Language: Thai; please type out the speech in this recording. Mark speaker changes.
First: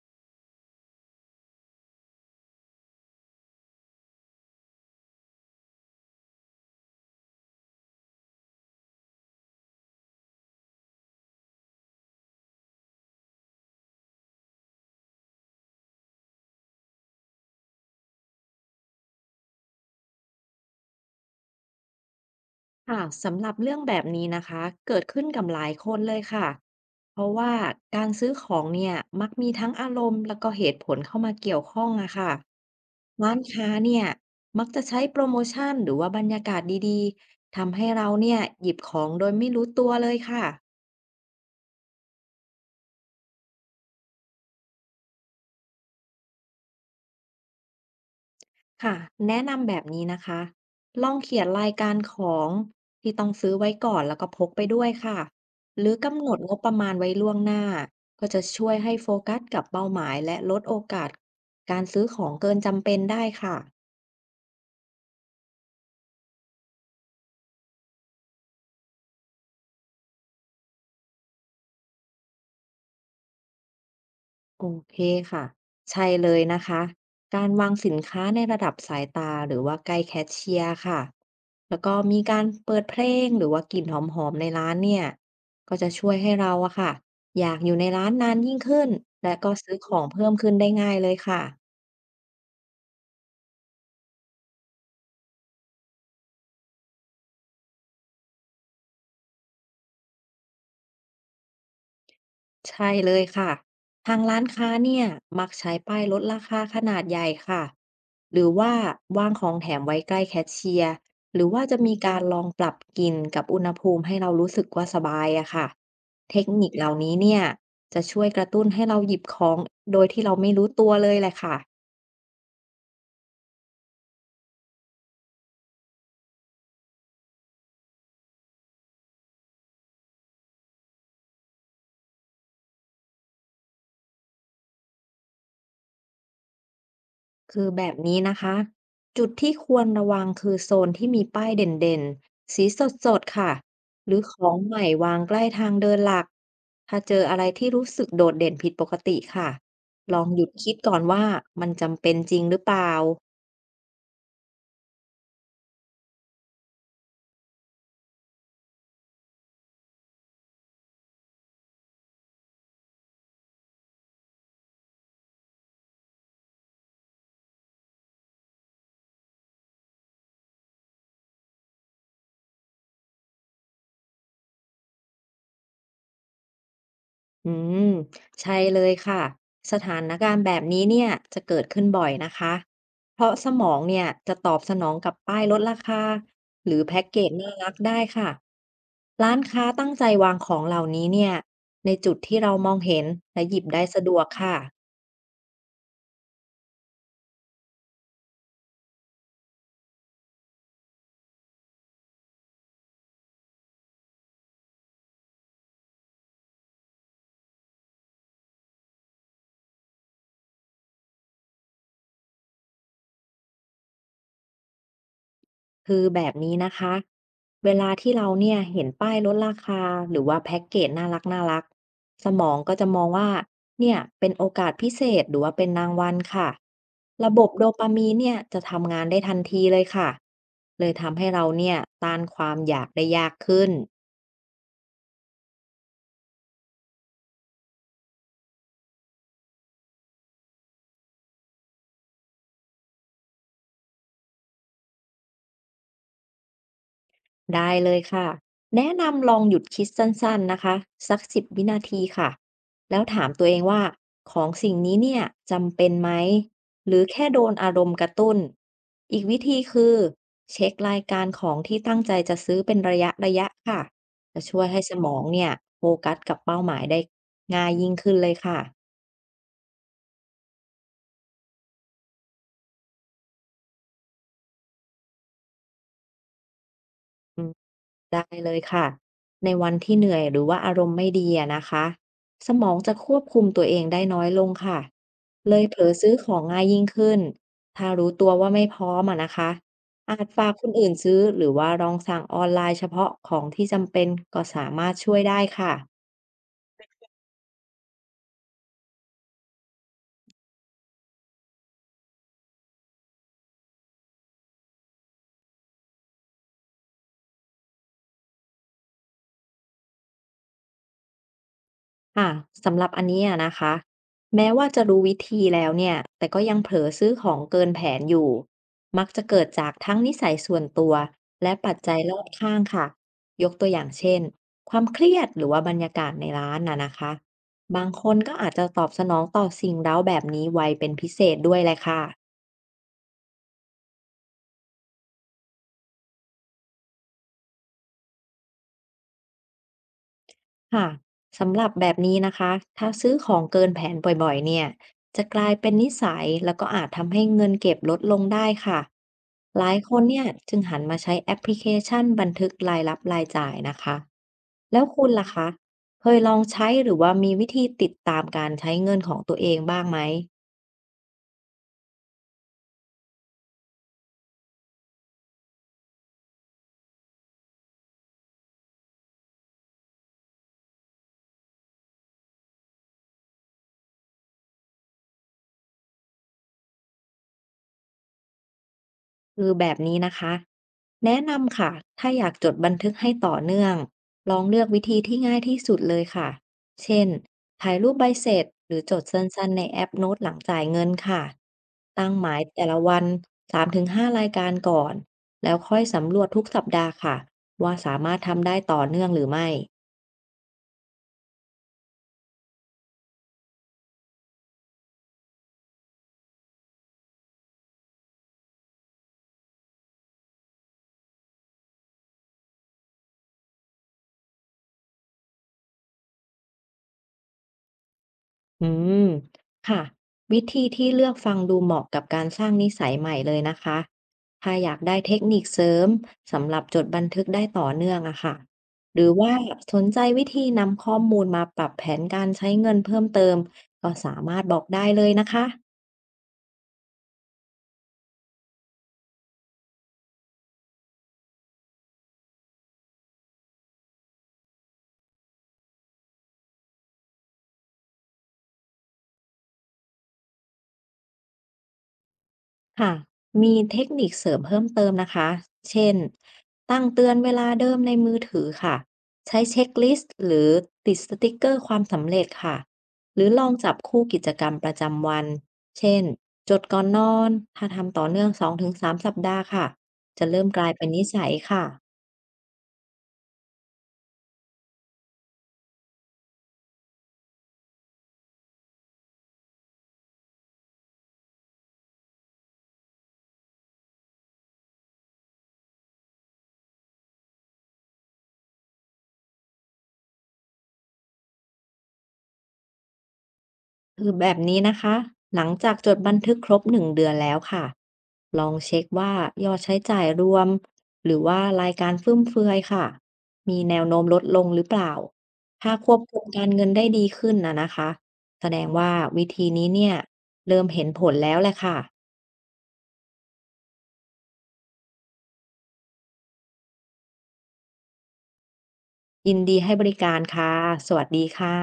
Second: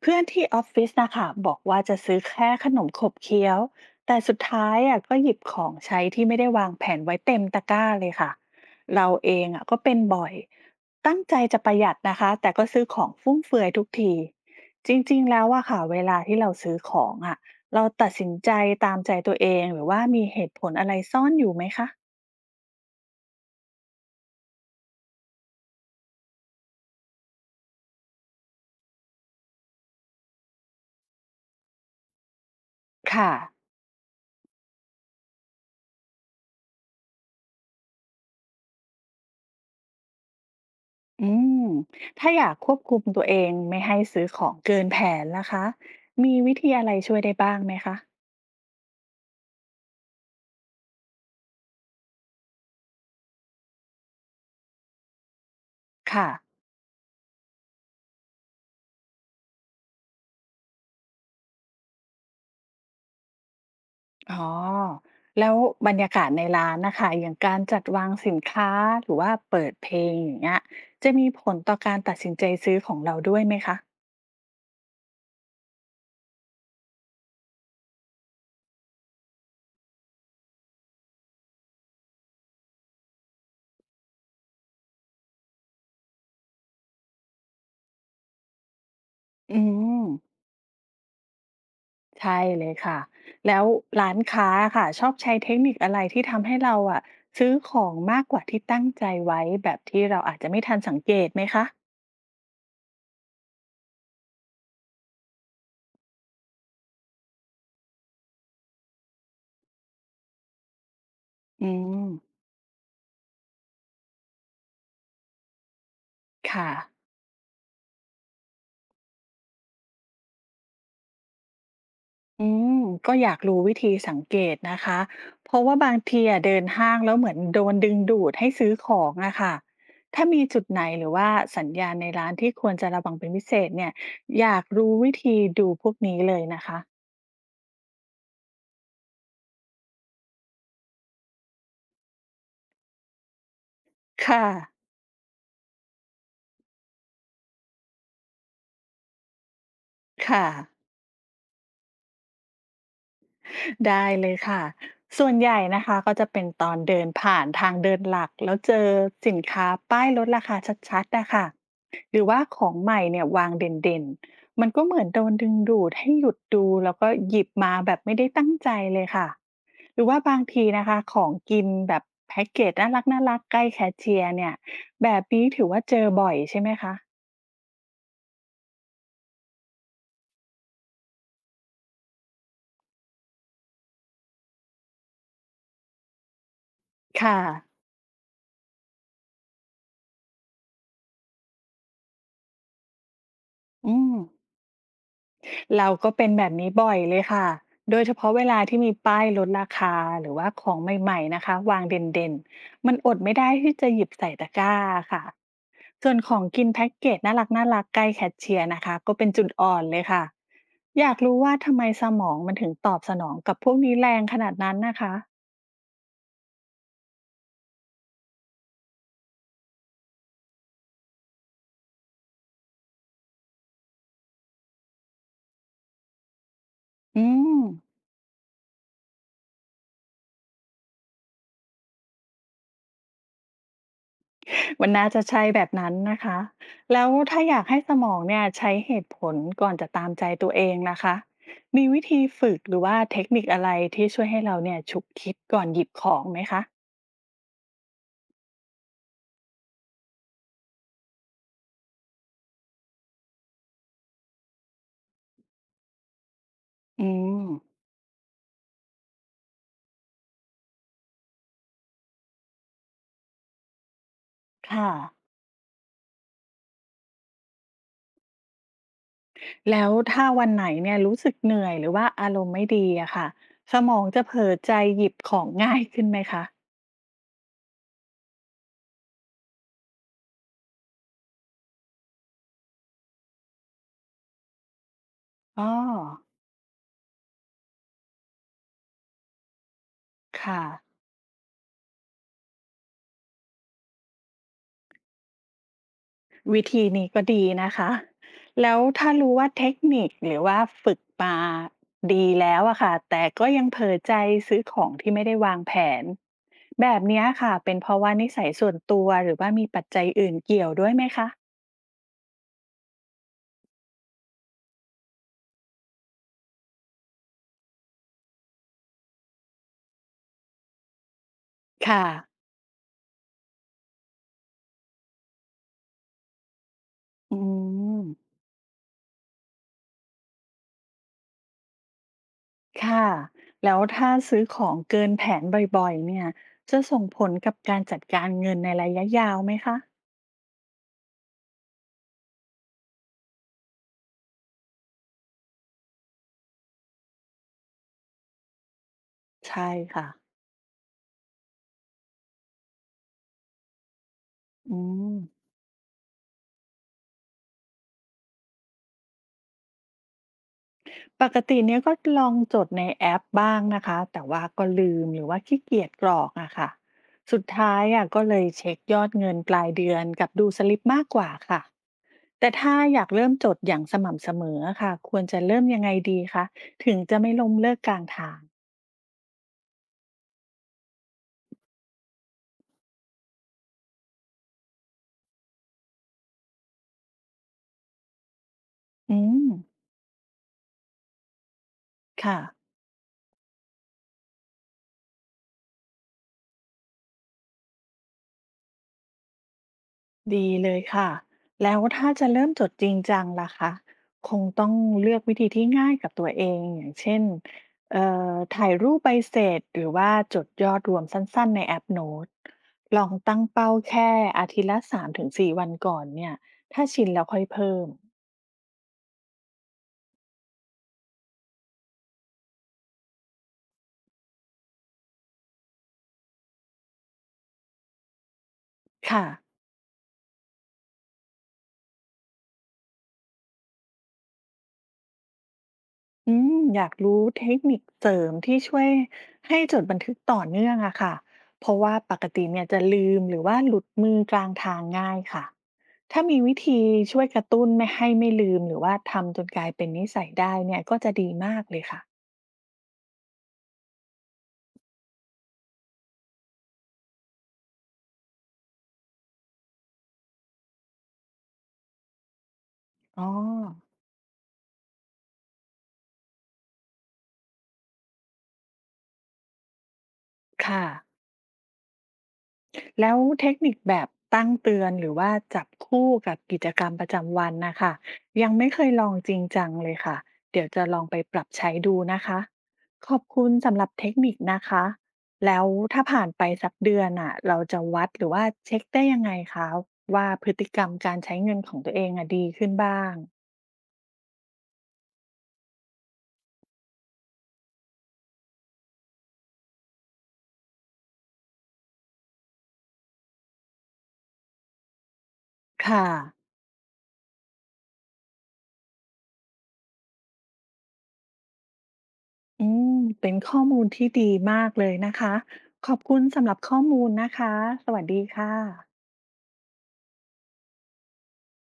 Speaker 1: เพื่อนที่ออฟฟิศนะคะบอกว่าจะซื้อแค่ขนมขบเคี้ยวแต่สุดท้ายอ่ะก็หยิบของใช้ที่ไม่ได้วางแผนไว้เต็มตะกร้าเลยค่ะเราเองอ่ะก็เป็นบ่อยตั้งใจจะประหยัดนะคะแต่ก็ซื้อของฟุ่มเฟือยทุกทีจริงๆแล้วอะค่ะเวลาที่เราซื้อของอ่ะเราตัดสินใจตามใจตัวเองหรือว่ามีเหตุผลอะไรซ่อนอยู่ไหมคะ
Speaker 2: ค่ะสำหรับเรื่องแบบนี้นะคะเกิดขึ้นกับหลายคนเลยค่ะเพราะว่าการซื้อของเนี่ยมักมีทั้งอารมณ์แล้วก็เหตุผลเข้ามาเกี่ยวข้องอะค่ะ
Speaker 1: ค่ะ
Speaker 2: ร้านค้าเนี่ยมักจะใช้โปรโมชั่นหรือว่าบรรยากาศดีๆทำให้เราเนี่ยหยิบของโดยไม่รู้ตัวเลยค่ะ
Speaker 1: อืมถ้าอยากควบคุมตัวเองไม่ให้ซื้อของเกินแผนล่ะคะมีวิธีอะไรช่วยได้บ้างไหมคะ
Speaker 2: ค่ะแนะนำแบบนี้นะคะลองเขียนรายการของที่ต้องซื้อไว้ก่อนแล้วก็พกไปด้วยค่ะหรือกำห
Speaker 1: ค่ะ
Speaker 2: นดงบประมาณไว้ล่วงหน้าก็จะช่วยให้โฟกัสกับเป้าหมายและลดโอกาสการซื้อของเกินจำเป็นได้ค่ะ
Speaker 1: อ๋อ แล้วบรรยากาศในร้านนะคะ อย่างการจัดวางสินค้าหรือว่าเปิดเพลงอย่างเงี้ยจะมีผลต่อการตัดสินใจซื้อของเราด้วยไหมคะ
Speaker 2: โอเคค่ะใช่เลยนะคะการวางสินค้าในระดับสายตาหรือว่าใกล้แคชเชียร์ค่ะแล้วก็มีการเปิดเพลงหรือว่ากลิ่นหอมๆในร้านเนี่ยก็จะช่วยให้เราอะค่ะอยากอยู่ในร้านนานยิ่งขึ้นและก็
Speaker 1: อื
Speaker 2: ซื้อของเพิ่ม
Speaker 1: ม
Speaker 2: ขึ้นได้ง่ายเลยค่ะ
Speaker 1: ใช่เลยค่ะ แล้วร้านค้าอะค่ะชอบใช้เทคนิคอะไรที่ทำให้เราอะซื้อของมากกว่าที่ตั้งใจไว้แบบที่เราอาจจะไม่ทันสังเกตไหมคะ
Speaker 2: ใช่เลยค่ะทางร้านค้าเนี่ยมักใช้ป้ายลดราคาขนาดใหญ่ค่ะหรือว่าวางของแถมไว้ใกล้แคชเชียร์หรือว่า
Speaker 1: อื
Speaker 2: จะมี
Speaker 1: ม
Speaker 2: การลองปรับกลิ่นกับอุณหภูมิให้เรารู้สึกว่าสบายอะค่ะเทคนิ
Speaker 1: ค่ะ
Speaker 2: คเหล่านี้เนี่ยจะช่วยกระตุ้นให้เราหยิบของโดยที่เราไม่รู้ตัวเลยแหละค่ะ
Speaker 1: อืมก็อยากรู้วิธีสังเกตนะคะเพราะว่าบางทีอะเดินห้างแล้วเหมือนโดนดึงดูดให้ซื้อของอะค่ะถ้ามีจุดไหนหรือว่าสัญญาณในร้านที่ควรจะระวังเป็นพิเศษเนี่ยอยากรู้วิธีดูพวกนี้เลยนะคะ
Speaker 2: คือแบบนี้นะคะจุดที่ควรระวังคือโซนที่มีป้ายเด่นๆสีสดๆค่ะหรือข
Speaker 1: ค่ะ
Speaker 2: องใหม่วางใกล้ทางเดินหลักถ้าเจออะไรที่รู้สึกโดดเด่นผิดปกติค่ะลองหยุ
Speaker 1: ค่ะ
Speaker 2: ดคิดก่อนว่ามันจำเป็นจริงหรือเปล่า
Speaker 1: ได้เลยค่ะส่วนใหญ่นะคะก็จะเป็นตอนเดินผ่านทางเดินหลักแล้วเจอสินค้าป้ายลดราคาชัดๆนะคะหรือว่าของใหม่เนี่ยวางเด่นๆมันก็เหมือนโดนดึงดูดให้หยุดดูแล้วก็หยิบมาแบบไม่ได้ตั้งใจเลยค่ะหรือว่าบางทีนะคะของกินแบบแพ็กเกจน่ารักน่ารักใกล้แคชเชียร์เนี่ยแบบนี้ถือว่าเจอบ่อยใช่ไหมคะ
Speaker 2: อืมใช่เลยค่ะสถานการณ์แบบนี้เนี่ยจะเกิดขึ้นบ่อยนะคะเพราะสมองเนี่ยจะตอบสนองกับป้ายลดราคาหรือแพ็กเกจ
Speaker 1: ค่ะ
Speaker 2: น่ารักได้ค่ะร้านค้าตั้งใจวางของเหล่านี้เนี่ยในจุดที่เรามองเห็นและหยิบได้
Speaker 1: อื
Speaker 2: สะด
Speaker 1: ม
Speaker 2: วกค่ะ
Speaker 1: เราก็เป็นแบบนี้บ่อยเลยค่ะโดยเฉพาะเวลาที่มีป้ายลดราคาหรือว่าของใหม่ๆนะคะวางเด่นๆ มันอดไม่ได้ที่จะหยิบใส่ตะกร้าค่ะส่วนของกินแพ็กเกจน่ารักน่ารักใกล้แคชเชียร์นะคะก็เป็นจุดอ่อนเลยค่ะอยากรู้ว่าทำไมสมองมันถึงตอบสนองกับพวกนี้แรงขนาดนั้นนะคะ
Speaker 2: คือแบบนี้นะคะ เวลาที่เราเนี่ยเห็นป้ายลดราคาหรือว่าแพ็กเกจน่ารักน่ารักสมองก็จะมองว่าเนี่ยเป็นโอกาสพิเศษหรือว่าเป็นรางวัลค่ะ
Speaker 1: อื
Speaker 2: ระบบ
Speaker 1: ม
Speaker 2: โดปามีนเนี่ยจะทำงานได้ทันทีเลยค่ะเลยทำให้เราเนี่ยต้านความอยากได้ยากขึ้น
Speaker 1: มันน่าจะใช่แบบนั้นนะคะแล้วถ้าอยากให้สมองเนี่ยใช้เหตุผลก่อนจะตามใจตัวเองนะคะมีวิธีฝึกหรือว่าเทคนิคอะไรที่ช่วยให้เราเนี่ยฉุกคิดก่อนหยิบของไหมคะ
Speaker 2: ได้เลยค่ะแนะนำลองหยุดคิดสั้นๆนะคะสักสิบวินาทีค่ะแล้วถามตัวเองว่าของสิ่งนี้เนี่ยจำเป็นไหมหรือ
Speaker 1: อื
Speaker 2: แค่โด
Speaker 1: ม
Speaker 2: นอารมณ์กระตุ้นอีกวิธีคือเช็ครายการของที่ตั้งใจจะซื้อเป็นระยะระยะค่ะจะช่วยให้
Speaker 1: ค่ะ
Speaker 2: สมองเนี่ยโฟกัสกับเป้าหมายได้ง่ายยิ่งขึ้นเลยค่ะ
Speaker 1: แล้วถ้าวันไหนเนี่ยรู้สึกเหนื่อยหรือว่าอารมณ์ไม่ดีอะค่ะสมองจะเผลอใจหยิบของง่ายขึ้นไหมคะ
Speaker 2: ได้เลยค่ะในวันที่เหนื่อยหรือว่าอารมณ์ไม่ดีอะนะคะสมองจะควบคุมตัวเองได้น้อยลงค่ะเล
Speaker 1: อ๋
Speaker 2: ย
Speaker 1: อ
Speaker 2: เผลอซื้อของง่ายยิ่งขึ้นถ้ารู้ตัวว่าไม่พร้อมอะนะคะอาจฝาก
Speaker 1: ค่ะ
Speaker 2: คนอื่นซื้อหรือว่าลองสั่งออนไลน์เฉพาะของที่จำเป็นก็สามารถช่วยได้ค่ะ
Speaker 1: วิธีนี้ก็ดีนะคะ แล้วถ้ารู้ว่าเทคนิคหรือว่าฝึกมาดีแล้วอะค่ะแต่ก็ยังเผลอใจซื้อของที่ไม่ได้วางแผนแบบเนี้ยค่ะเป็นเพราะว่านิสัยส่วนตัวหรือว่ามีปัจจัยอื่นเกี่ยวด้วยไหมคะ
Speaker 2: ค่ะสำหรับอันนี้อะนะคะแม้ว่าจะรู้วิธีแล้วเนี่ยแต่ก็ยังเผลอซื้อของเกินแผนอยู่มักจะเกิดจากทั้งนิสัยส่วนตัวและปัจจัย
Speaker 1: ค่ะ
Speaker 2: รอบข้างค่ะยกตัวอย่างเช่นความเครียดหรือว่าบรรยากาศในร้านน่ะนะคะ
Speaker 1: อื
Speaker 2: บางค
Speaker 1: ม
Speaker 2: นก็อาจจะตอบสนองต่อสิ่งเร้าแบบนี้ไวเป็นพิเศษด้วยเลยค่ะ
Speaker 1: ค่ะ แล้วถ้าซื้อของเกินแผนบ่อยๆ เนี่ย จะส่งผลกับการจัดการเงินในระยะยาวไหมคะ
Speaker 2: ค่ะสำหรับแบบนี้นะคะถ้าซื้อของเกินแผนบ่อยๆเนี่ยจะกลายเป็นนิสัยแล้วก็อาจทำให้เงินเก็บลดลงได้ค่ะห
Speaker 1: ใช่
Speaker 2: ลายคน
Speaker 1: ค่ะ
Speaker 2: เนี่ยจึงหันมาใช้แอปพลิเคชันบันทึกรายรับรายจ่ายนะคะ
Speaker 1: อื
Speaker 2: แล้วคุณ
Speaker 1: ม
Speaker 2: ล่ะคะเคยลองใช้หรือว่ามีวิธีติดตามการใช้เงินของตัวเองบ้างไหม
Speaker 1: ปกติเนี้ยก็ลองจดในแอปบ้างนะคะแต่ว่าก็ลืมหรือว่าขี้เกียจกรอกอะค่ะสุดท้ายอะก็เลยเช็คยอดเงินปลายเดือนกับดูสลิปมากกว่าค่ะแต่ถ้าอยากเริ่มจดอย่างสม่ำเสมอค่ะควรจะเริ่มยังไงดีคะถึงจะไม่ล้มเลิกกลางทาง
Speaker 2: คือแบบนี้นะคะแนะนำค่ะถ้าอยากจดบันทึกให้ต่อเนื่องลองเลือกวิธีที่ง่ายที่สุดเลยค่ะเช่นถ่ายรูปใบเสร็จหรือจด
Speaker 1: อื
Speaker 2: สั
Speaker 1: ม
Speaker 2: ้นๆในแอปโน้ตหลังจ่ายเงินค่ะตั้งหมา
Speaker 1: ค่ะ
Speaker 2: ยแต่ละวัน3-5รายการก่อนแล้วค่อยสำรวจทุกสัปดาห์ค่ะว่าสามารถทำได้ต่อเนื่องหรือไม่
Speaker 1: ดีเลยค่ะแล้วถ้าจะเริ่มจดจริงจังล่ะคะคงต้องเลือกวิธีที่ง่ายกับตัวเองอย่างเช่นเอ่ถ่ายรูปใบเสร็จหรือว่าจดยอดรวมสั้นๆในแอปโน้ตลองตั้งเป้าแค่อาทิตย์ละ3-4วันก่อนเนี่ยถ้าชินแล้วค่อยเพิ่ม
Speaker 2: อืมค่ะวิธีที่เลือกฟังดูเหมาะกับการสร้างนิสัยใหม่เลยนะคะถ้าอยากได้เทคนิคเสริมสำหรับจดบันทึกได้ต่อเนื่องอะค่ะหรือ
Speaker 1: ค่ะ
Speaker 2: ว่าสนใจวิธีนำข้อมูลมาปรับแผนการใช้เงินเพิ่มเติมก็สามารถบอกได้เลยนะคะ
Speaker 1: อืมอยากรู้เทคนิคเสริมที่ช่วยให้จดบันทึกต่อเนื่องอะค่ะเพราะว่าปกติเนี่ยจะลืมหรือว่าหลุดมือกลางทางง่ายค่ะ ถ้ามีวิธีช่วยกระตุ้นไม่ให้ไม่ลืมหรือว่าทำจนกลายเป็นนิสัยได้เนี่ยก็จะดีมากเลยค่ะ
Speaker 2: ค่ะ มีเทคนิคเสริมเพิ่มเติมนะคะ เช่น ตั้งเตือนเวลาเดิมในมือถือค่ะ ใช้เช็คลิสต์หรือติดสติกเกอร์ความสำเร็จค่ะ ห
Speaker 1: อ๋อ
Speaker 2: รือลองจับคู่กิจกรรมประจำวัน เช่น จดก่อนนอนถ้าทำต่อเนื่อง2-3สามสัปดาห์ค่ะ จะเริ่มกลาย
Speaker 1: ค่ะ
Speaker 2: เป็นนิสัยค่ะ
Speaker 1: แล้วเทคนิคแบบตั้งเตือนหรือว่าจับคู่กับกิจกรรมประจำวันนะคะยังไม่เคยลองจริงจังเลยค่ะเดี๋ยวจะลองไปปรับใช้ดูนะคะขอบคุณสำหรับเทคนิคนะคะแล้วถ้าผ่านไปสักเดือนอ่ะเราจะวัดหรือว่าเช็คได้ยังไงคะว่าพฤติกรรมการใช้เงินของตัวเองอะดีขึ้นบ้าง
Speaker 2: คือแบบนี้นะคะหลังจากจดบันทึกครบหนึ่งเดือนแล้วค่ะลองเช็คว่ายอดใช้จ่ายรวมหรือว่ารายการฟุ่มเฟือยค่ะมีแนวโน้มลดลงหรือเปล่าถ้าควบ
Speaker 1: ค่ะ
Speaker 2: คุมการเงินได้ดีขึ้นนะนะคะแสดงว่าวิธีนี้เนี่ยเริ่มเห็นผลแล้วแหละค่ะ
Speaker 1: อืมเป็นข้อมูลที่ดีมากเลยนะคะขอบคุณสำหรับข้อมูลนะคะสวัสดีค่ะ
Speaker 2: ยินดีให้บริการค่ะสวัสดีค่ะ